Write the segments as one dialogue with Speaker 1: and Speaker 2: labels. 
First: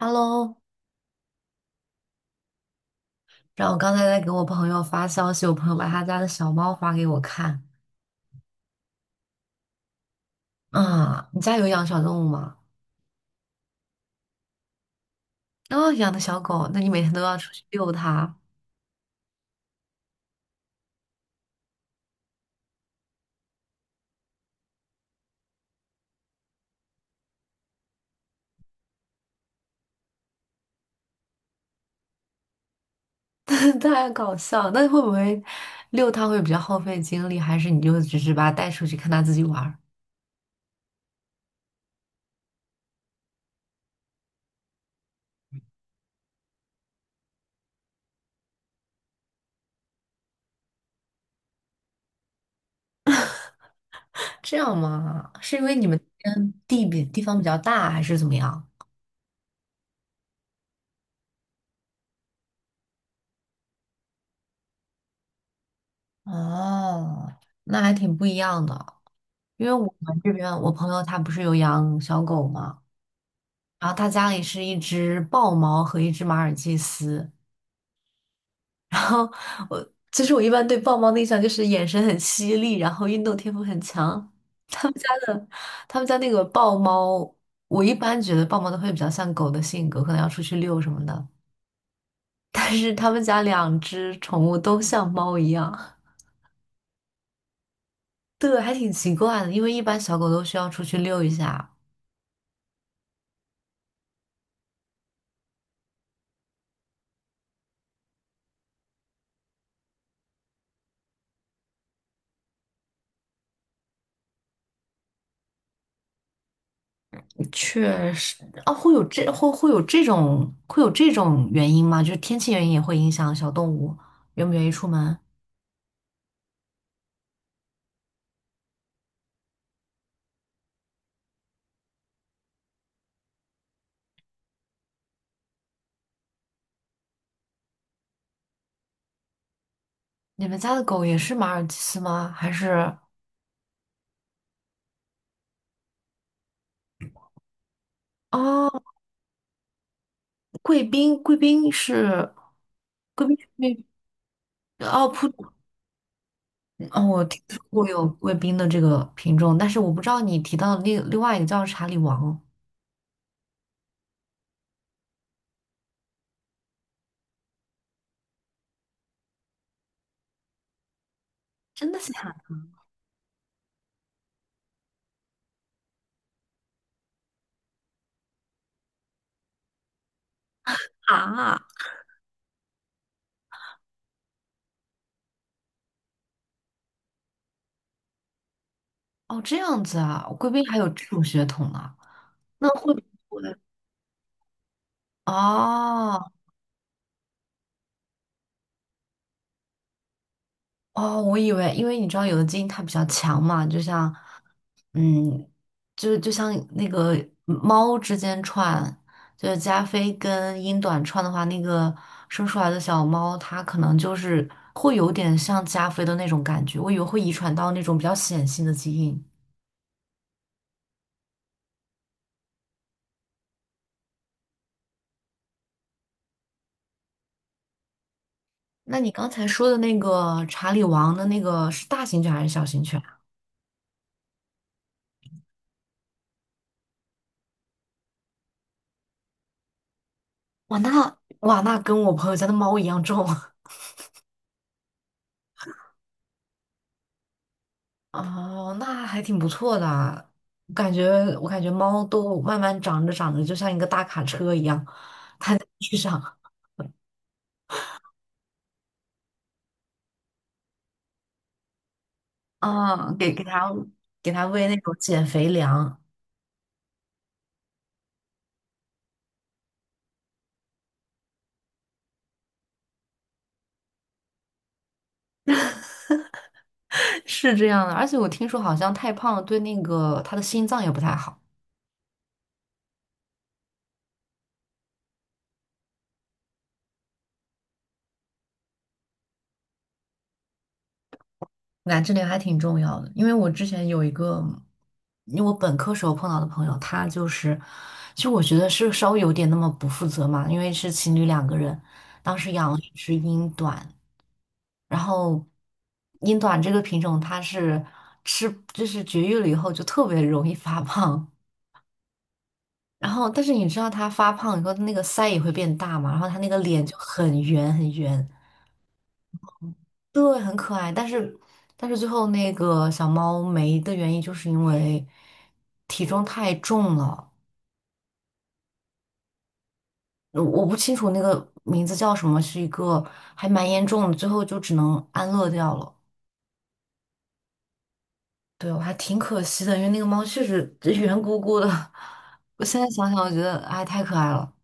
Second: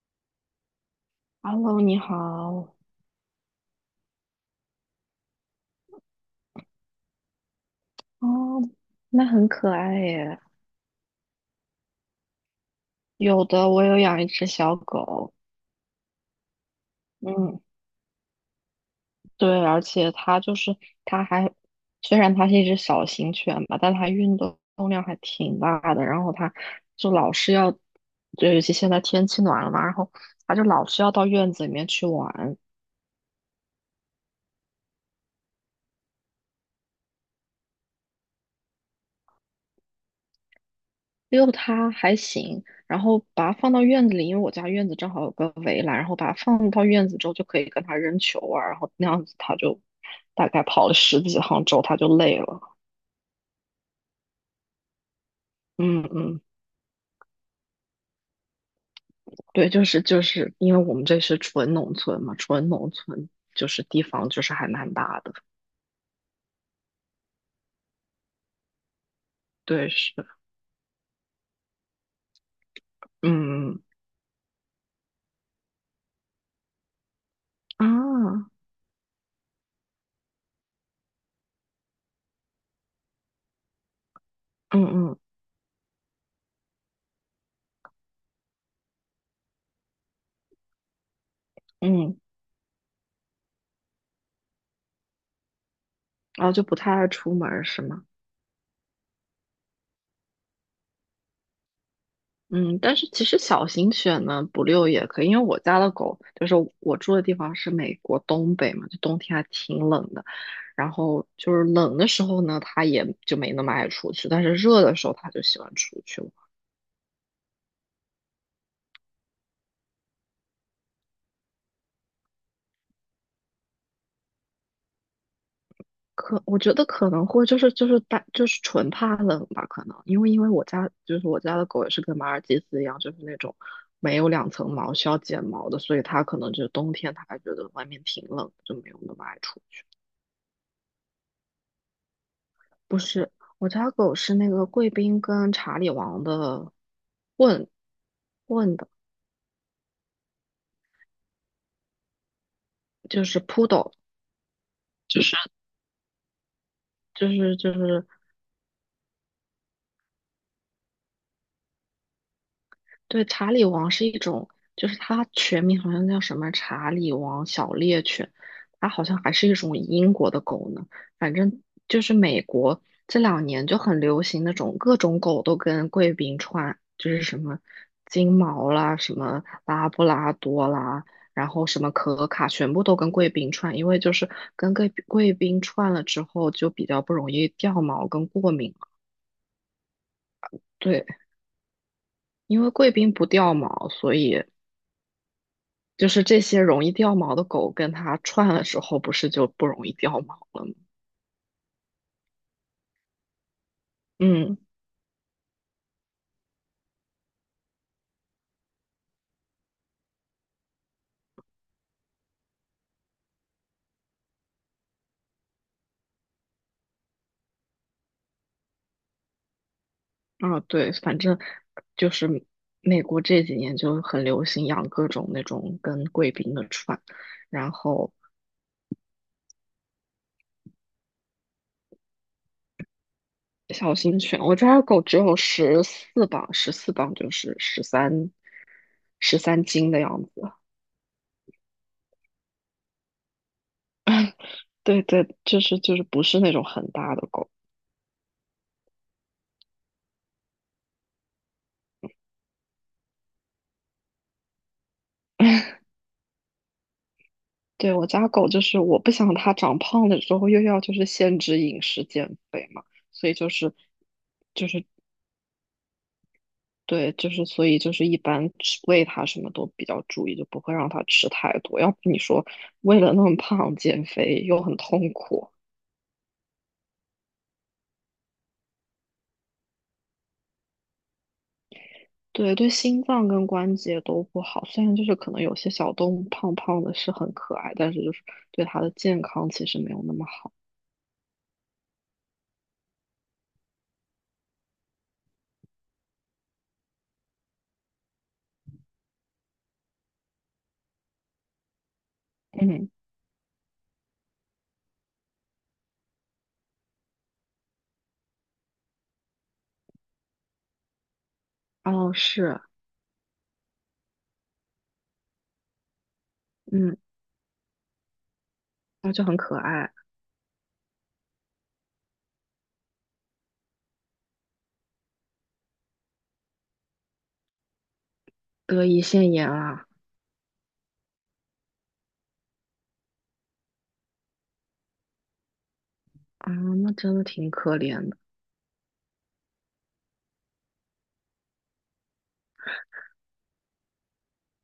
Speaker 1: Hello，
Speaker 2: Hello，你好。
Speaker 1: 然后我刚才在给我朋友发消息，我朋友把他家的小猫发给我看。
Speaker 2: 哦，那很可爱耶。
Speaker 1: 啊，你家有养小动物吗？
Speaker 2: 有的，我有养一只小狗。
Speaker 1: 哦，养的小狗，那你每天都要出
Speaker 2: 嗯，
Speaker 1: 去遛它，
Speaker 2: 对，而且它就是它还，虽然它是一只小型犬吧，但它运动量还挺大的。然后它就老是要，就尤其现在天气暖了嘛，然后它就老是要到院子里面去玩。
Speaker 1: 太搞笑。那会不会遛它会比较耗费精力，还是你就只是把它带出去看它自己玩儿
Speaker 2: 遛它还行，然后把它放到院子里，因为我家院子正好有个围栏，然后把它放到院子之后就可以跟它扔球啊，然后那样子它就大概跑了十几趟之后它就累了。
Speaker 1: 这样吗？是因为你们
Speaker 2: 嗯
Speaker 1: 那
Speaker 2: 嗯，
Speaker 1: 边地比地方比较大，还是怎么样？
Speaker 2: 对，就是因为我们这是纯农村就是地方就是还蛮大的。
Speaker 1: 哦，那还挺不一样的。因为我
Speaker 2: 对是，
Speaker 1: 们这边，我朋友他不是有养小狗吗？
Speaker 2: 嗯，
Speaker 1: 然后他家里是一只豹猫和一只马尔济斯。
Speaker 2: 啊，
Speaker 1: 然后我其实我一般对豹猫的印象就是眼神很犀利，然后运动天赋很强。
Speaker 2: 嗯
Speaker 1: 他们家
Speaker 2: 嗯
Speaker 1: 的他们家那个豹猫，我一般觉得豹猫都会比较像狗的性格，可能要出去遛什么的。
Speaker 2: 嗯，
Speaker 1: 但是他们家两只宠物都像猫一样，
Speaker 2: 然后就不太爱出门儿是吗？
Speaker 1: 对，还挺奇怪的，因为一般小狗都需要出去遛一下，
Speaker 2: 嗯，但是其实小型犬呢，不遛也可以，因为我住的地方是美国东北嘛，就冬天还挺冷的，然后就是冷的时候呢，它也就没那么爱出去，但是热的时候它就喜欢出去玩。
Speaker 1: 确实，啊，会有这种原因吗？就是天气原因也会影响小动物愿不愿意出门。
Speaker 2: 可我觉得可能会就是就是大就是纯怕冷吧，可能因为我家的狗也是跟马尔济斯一样，就是那种没有2层毛需要剪毛的，所以它可能就冬天它还觉得外面挺冷，就没有那么爱出去。
Speaker 1: 你们家的狗也是马尔济斯吗？还是
Speaker 2: 不是，我家狗是那个贵宾跟查理王的混
Speaker 1: 啊，
Speaker 2: 混的，
Speaker 1: 贵宾贵宾是
Speaker 2: 就
Speaker 1: 贵宾
Speaker 2: 是
Speaker 1: 是
Speaker 2: 扑
Speaker 1: 那
Speaker 2: o
Speaker 1: 哦
Speaker 2: 就
Speaker 1: 扑
Speaker 2: 是
Speaker 1: 哦，我
Speaker 2: 就
Speaker 1: 听
Speaker 2: 是
Speaker 1: 说
Speaker 2: 就
Speaker 1: 过
Speaker 2: 是
Speaker 1: 有贵宾的这个品种，但是我不知道你提到的另外一个叫查理王，
Speaker 2: 对，查理王是一种，就是它全名好像叫什么查理王小猎犬，它好像还是一种英国的狗呢。反正
Speaker 1: 真的
Speaker 2: 就是
Speaker 1: 假
Speaker 2: 美国这2年就很流行那种各种狗都跟贵宾串，就是什么金毛啦，什么拉布拉多
Speaker 1: 的
Speaker 2: 啦，然
Speaker 1: 啊？
Speaker 2: 后什么可卡，全部都跟贵宾串，因为就是跟贵宾串了之后就比较不容易掉毛跟过敏。
Speaker 1: 哦，这样子啊，贵宾还有这
Speaker 2: 对，
Speaker 1: 种血统呢、
Speaker 2: 因
Speaker 1: 那
Speaker 2: 为贵
Speaker 1: 会不
Speaker 2: 宾不
Speaker 1: 会？
Speaker 2: 掉毛，所以。就是
Speaker 1: 哦
Speaker 2: 这些容易掉毛的狗跟它串的时候，不是就不容易掉毛了吗？
Speaker 1: 哦，我以为，因为你知道有的基因它比较强嘛，就像，
Speaker 2: 嗯，
Speaker 1: 嗯，就像那个猫之间串，就是加菲跟英短串的话，那个生出来的小猫，它可能就是会有点像加菲的那种感觉，我以为会遗传到那种比较显性的基因。
Speaker 2: 啊，对，反正就是美国这几年就很流行养各种那种跟贵宾的串，然后
Speaker 1: 那你刚才说的那个查理王的那个是大型犬还是小型犬啊？
Speaker 2: 小型犬，我家的狗只有十四磅，十四磅就是十三斤的样子。
Speaker 1: 哇，那哇那跟我朋友家的猫一样重。
Speaker 2: 对对，就是不是那种很大的狗。
Speaker 1: 哦，那还挺不错的啊。我感觉，我感觉猫都慢慢长着长着，就像一个大卡车一样，摊在 地上。
Speaker 2: 对，我家狗就是我不想它长胖了之后又要就是限制饮食减肥嘛，
Speaker 1: 啊，
Speaker 2: 所
Speaker 1: 给
Speaker 2: 以
Speaker 1: 给
Speaker 2: 就
Speaker 1: 它
Speaker 2: 是
Speaker 1: 给它喂
Speaker 2: 就
Speaker 1: 那
Speaker 2: 是。
Speaker 1: 种减肥粮，
Speaker 2: 对，就是所以就是一般吃喂它什么都比较注意，就不会让它吃太多。要不你说为了那么胖减肥又很痛苦，
Speaker 1: 是这样的。而且我听说好像太胖了，对那个它的心脏也不太好。
Speaker 2: 对对，心脏跟关节都不好。虽然就是可能有些小动物胖胖的是很可爱，但是就是对它的健康其实没有那么好。
Speaker 1: 那这点还挺重要的，因为我之前有一个，因为我本科时候碰到的朋友，他就是，其实我觉得是稍微有点那么不负责嘛，因为是情侣两个人，当时养了一
Speaker 2: 嗯，
Speaker 1: 只英短。然后英短这个品种它是吃，就是绝育了以后就特别容易发胖。
Speaker 2: 哦是，
Speaker 1: 然后，但是你知道它发胖以后，它那个腮也会变大嘛，然后它那个脸就
Speaker 2: 嗯，
Speaker 1: 很圆很圆，
Speaker 2: 那就很可爱，
Speaker 1: 对，很可爱。但是，但是最后那个小猫没的原因，就是因为体重太重了。
Speaker 2: 得胰腺炎啊，
Speaker 1: 我不清楚那个名字叫什么，是一个还蛮严重的，最后就只能安乐掉了。
Speaker 2: 啊，那真的挺可怜的。
Speaker 1: 对，我还挺可惜的，因为那个猫确实圆鼓鼓的。我现在想想，我觉得哎，太可爱了。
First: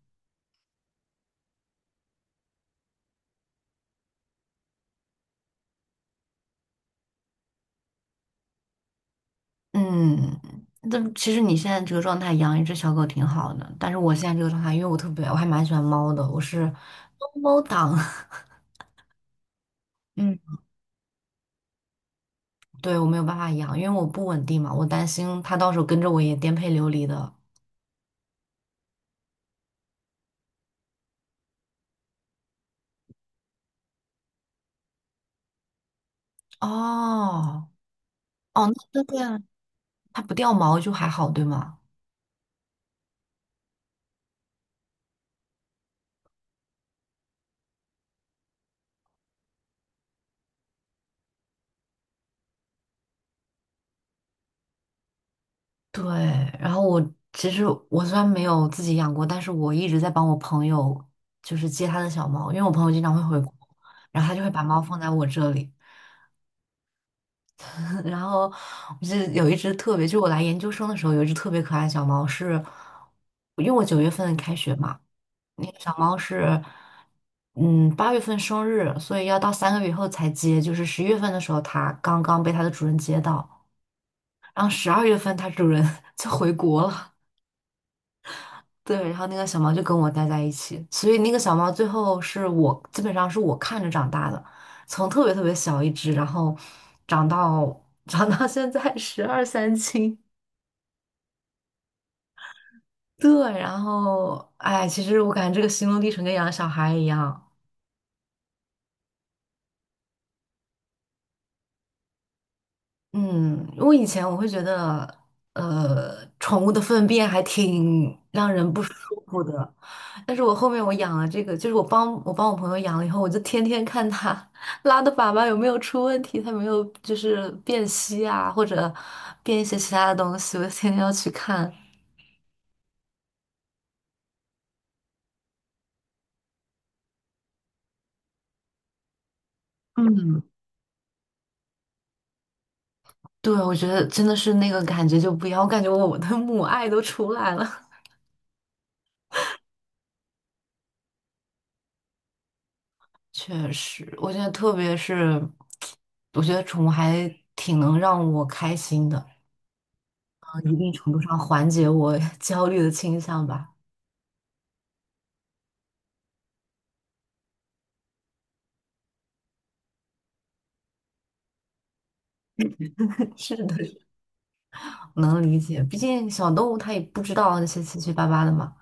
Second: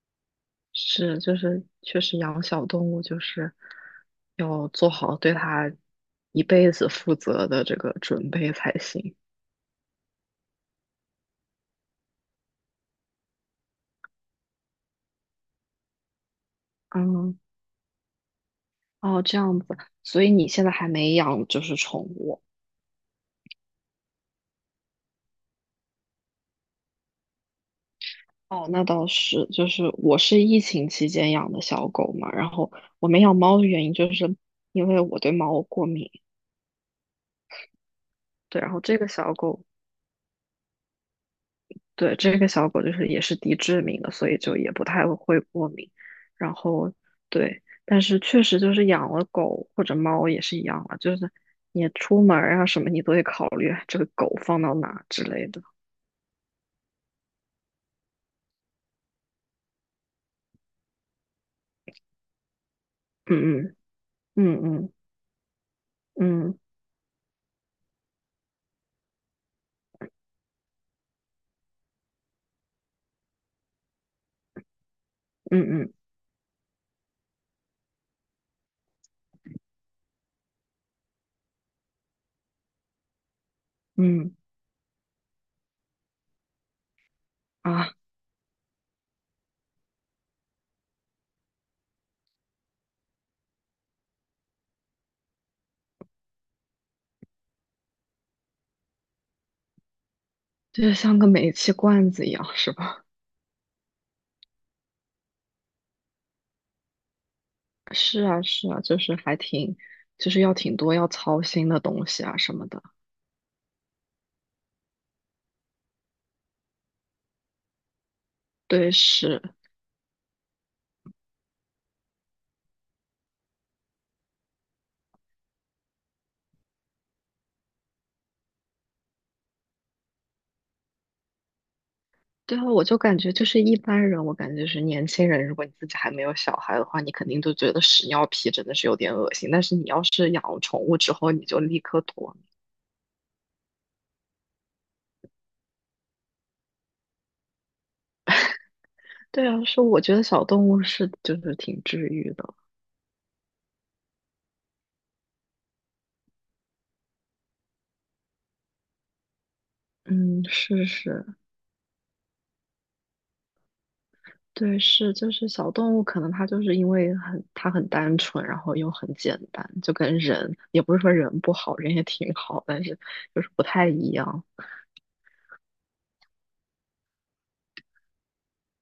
Speaker 2: 是，就是确实养小动物就是要做好对它一辈子负责的这个准备才行。
Speaker 1: 嗯，但其实你现在这个状态养一只小狗挺好的，但是我现在这个状态，因为我特别，我还蛮喜欢猫的，我是猫
Speaker 2: 嗯，
Speaker 1: 猫党。
Speaker 2: 哦，这样子，所以
Speaker 1: 嗯，
Speaker 2: 你现在还没养就是宠物。
Speaker 1: 对，我没有办法养，因为我不稳定嘛，我担心它到时候跟着我也颠沛流离的。
Speaker 2: 哦，那倒是，就是我是疫情期间养的小狗嘛，然后我没养猫的原因就是因为我对猫过敏，
Speaker 1: 哦，
Speaker 2: 对，
Speaker 1: 哦，
Speaker 2: 然
Speaker 1: 那
Speaker 2: 后这
Speaker 1: 那
Speaker 2: 个
Speaker 1: 对
Speaker 2: 小
Speaker 1: 啊，
Speaker 2: 狗
Speaker 1: 它不掉毛就还好，对吗？
Speaker 2: 对，这个小狗就是也是低致敏的，所以就也不太会过敏。然后对，但是确实就是养了狗或者猫也是一样啊，就是你出门儿啊什么，你都得考虑啊这个狗放到哪之类的。
Speaker 1: 对，然后我其实我虽然没有自己养过，但是我一直在帮我朋友，就是接他的小猫，因为我朋友经常会回国，
Speaker 2: 嗯
Speaker 1: 然后他就会
Speaker 2: 嗯
Speaker 1: 把猫
Speaker 2: 嗯
Speaker 1: 放在我这里。
Speaker 2: 嗯嗯
Speaker 1: 然后我记得有一只特别，就我来研究生的时候，有一只特别可爱的小猫是，因为我9月份开学嘛，那个
Speaker 2: 嗯
Speaker 1: 小猫是，嗯，8月份生日，所以要到3个月以后才接，就是11月份的时候，它刚刚被它的主人接到，
Speaker 2: 嗯嗯
Speaker 1: 然后12月份它主人 就回国了。
Speaker 2: 啊，
Speaker 1: 对，然后那个小猫就跟我待在一起，所以那个小猫最后是我基本上是我看着长大的，从特别特别小一只，然后长到长到现在十二三斤。
Speaker 2: 就是像个煤气罐子一样，是吧？
Speaker 1: 对，然后哎，其实我感觉这个心路历程跟养小孩一样。
Speaker 2: 是啊是啊，就是还挺，就是要挺多要操心的东西啊什么的。
Speaker 1: 嗯，我以前我会觉得，宠物的粪便还挺让人不
Speaker 2: 对，
Speaker 1: 舒服
Speaker 2: 是。
Speaker 1: 的，但是我后面我养了这个，就是我帮我朋友养了以后，我就天天看它拉的粑粑有没有出问题，它没有就是变稀啊，或者变一些其他的东西，我天天要去看。
Speaker 2: 对啊，我就感觉就是一般人，我感觉就是年轻人，如果你自己还没有小孩的话，你肯定都觉得屎尿屁真的是有点恶心。但是你要是
Speaker 1: 嗯，
Speaker 2: 养了宠物之后，你就立刻脱敏。
Speaker 1: 对，我觉得真的是那个感觉就不一样，我感觉我的母爱都出来了。
Speaker 2: 对啊，是我觉得小动物是就是挺治愈的。
Speaker 1: 确实，我觉得特别是，我觉得宠物还挺能让我开心的，
Speaker 2: 嗯，
Speaker 1: 一
Speaker 2: 是
Speaker 1: 定程度
Speaker 2: 是，
Speaker 1: 上缓解我 焦虑的倾向吧。
Speaker 2: 对是，就是小动物可能它就是因为它很单纯，然后又很简单，就跟人也不是说人不好，人也挺好，但是 就是
Speaker 1: 是
Speaker 2: 不
Speaker 1: 的，
Speaker 2: 太一样。
Speaker 1: 能理解，毕竟小动物它也不知道那些七七八八的嘛。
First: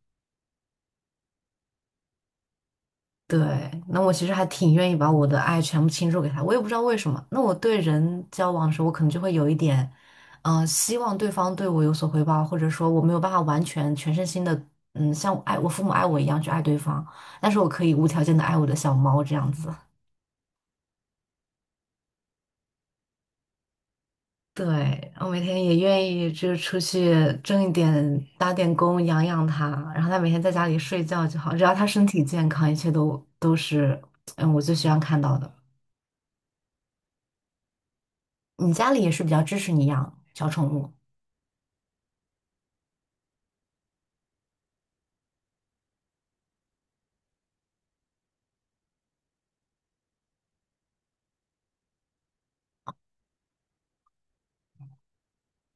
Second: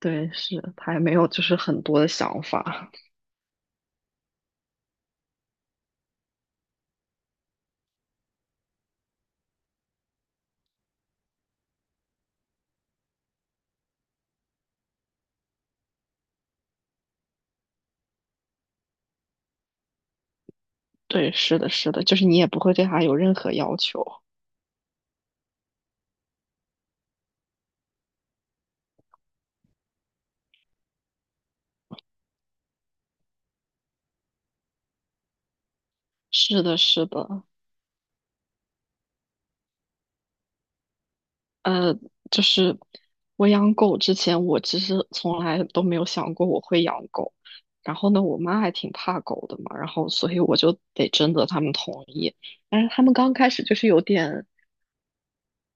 Speaker 2: 对，是，它也没有就是很多的想法。
Speaker 1: 对，那我其实还挺愿意把我的爱全部倾注给他，我也不知道为什么。那我对人交往的时候，我可能就会有一点，希望对方对我有所回报，或者说我没有办法完全全身心的，嗯，像我爱我父母爱我一样去爱对方，但是我可以无条件的爱我的小猫这样子。
Speaker 2: 对，是的，是的，就是你也不会对它有任何要求。
Speaker 1: 对，我每天也愿意就是出去挣一点，打点工养养它，然后它每天在家里睡觉就好，只要它身体健康，一切都是，嗯，我最希望看到的。
Speaker 2: 是的，是的，
Speaker 1: 你家里也是比较支持你养小宠物，
Speaker 2: 呃，就是我养狗之前，我其实从来都没有想过我会养狗。然后呢，我妈还挺怕狗的嘛，然后所以我就得征得他们同意。但是他们刚开始就是有点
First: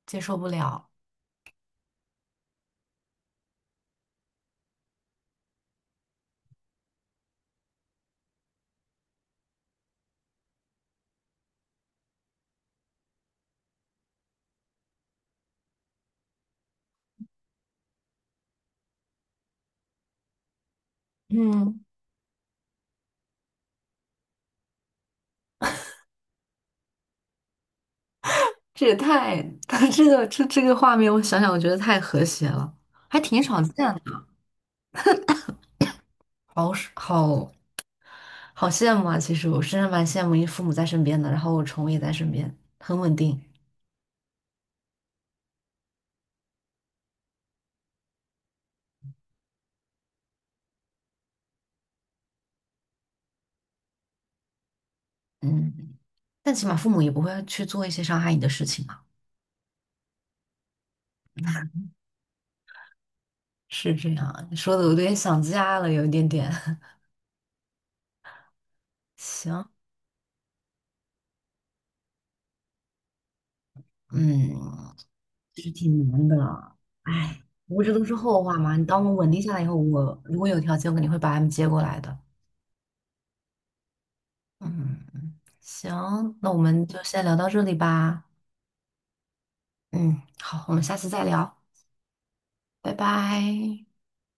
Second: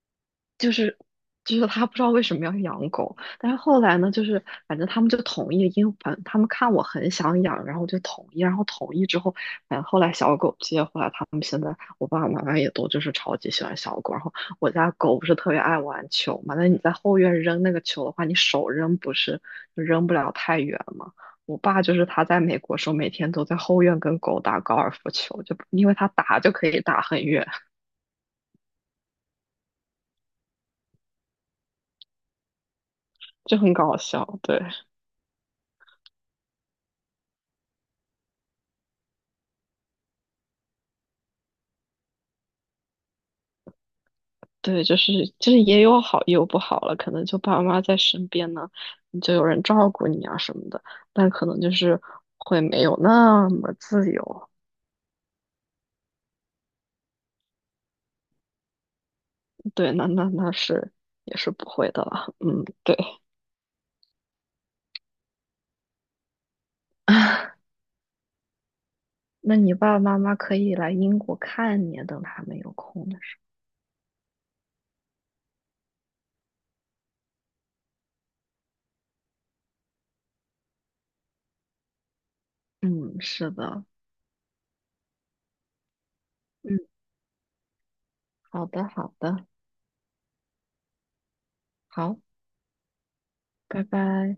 Speaker 1: 接受不
Speaker 2: 就
Speaker 1: 了。
Speaker 2: 是就是他不知道为什么要养狗，但是后来呢，就是反正他们就同意，因为反正他们看我很想养，然后就同意，然后同意之后，反正后来小狗接回来，他们现在我爸爸妈妈也都就是超级喜欢小狗，然后我家狗不是特别爱玩球嘛，那你在后院扔那个球的话，你手扔不是就扔不了太远嘛。我爸
Speaker 1: 嗯，
Speaker 2: 就是他在美国时候，每天都在后院跟狗打高尔夫球，就因为他打就可以打很远，
Speaker 1: 这也太，这个画面，我想想，我觉得太和谐了，还挺
Speaker 2: 就
Speaker 1: 少
Speaker 2: 很
Speaker 1: 见
Speaker 2: 搞
Speaker 1: 的，
Speaker 2: 笑，对。
Speaker 1: 好是好好羡慕啊！其实我真的蛮羡慕，因为父母在身边的，然后我宠物也在身边，很稳定。
Speaker 2: 对，就是也有好也有不好了，可能就爸妈在身边呢，你就有人照顾你啊什么的，但可能就是会没有那么自由。
Speaker 1: 嗯，但起码父母也不会去做一些伤害你的事情嘛。
Speaker 2: 对，那是也是不会的了。嗯，对。
Speaker 1: 是这样，你说的我有点想家了，有一点点。
Speaker 2: 那
Speaker 1: 行，
Speaker 2: 你爸爸妈妈可以来英国看你，等他们有空的时
Speaker 1: 嗯，是挺难的，哎，不过这都是后话嘛。你当我稳定下来以后，我如果有条件，我肯定会把他们接过来的。
Speaker 2: 候。嗯，是的。
Speaker 1: 嗯，行，那我
Speaker 2: 嗯，
Speaker 1: 们就先聊到这里吧。
Speaker 2: 好的，好的，
Speaker 1: 嗯，好，我们下次再聊，
Speaker 2: 好，
Speaker 1: 拜
Speaker 2: 拜
Speaker 1: 拜。
Speaker 2: 拜。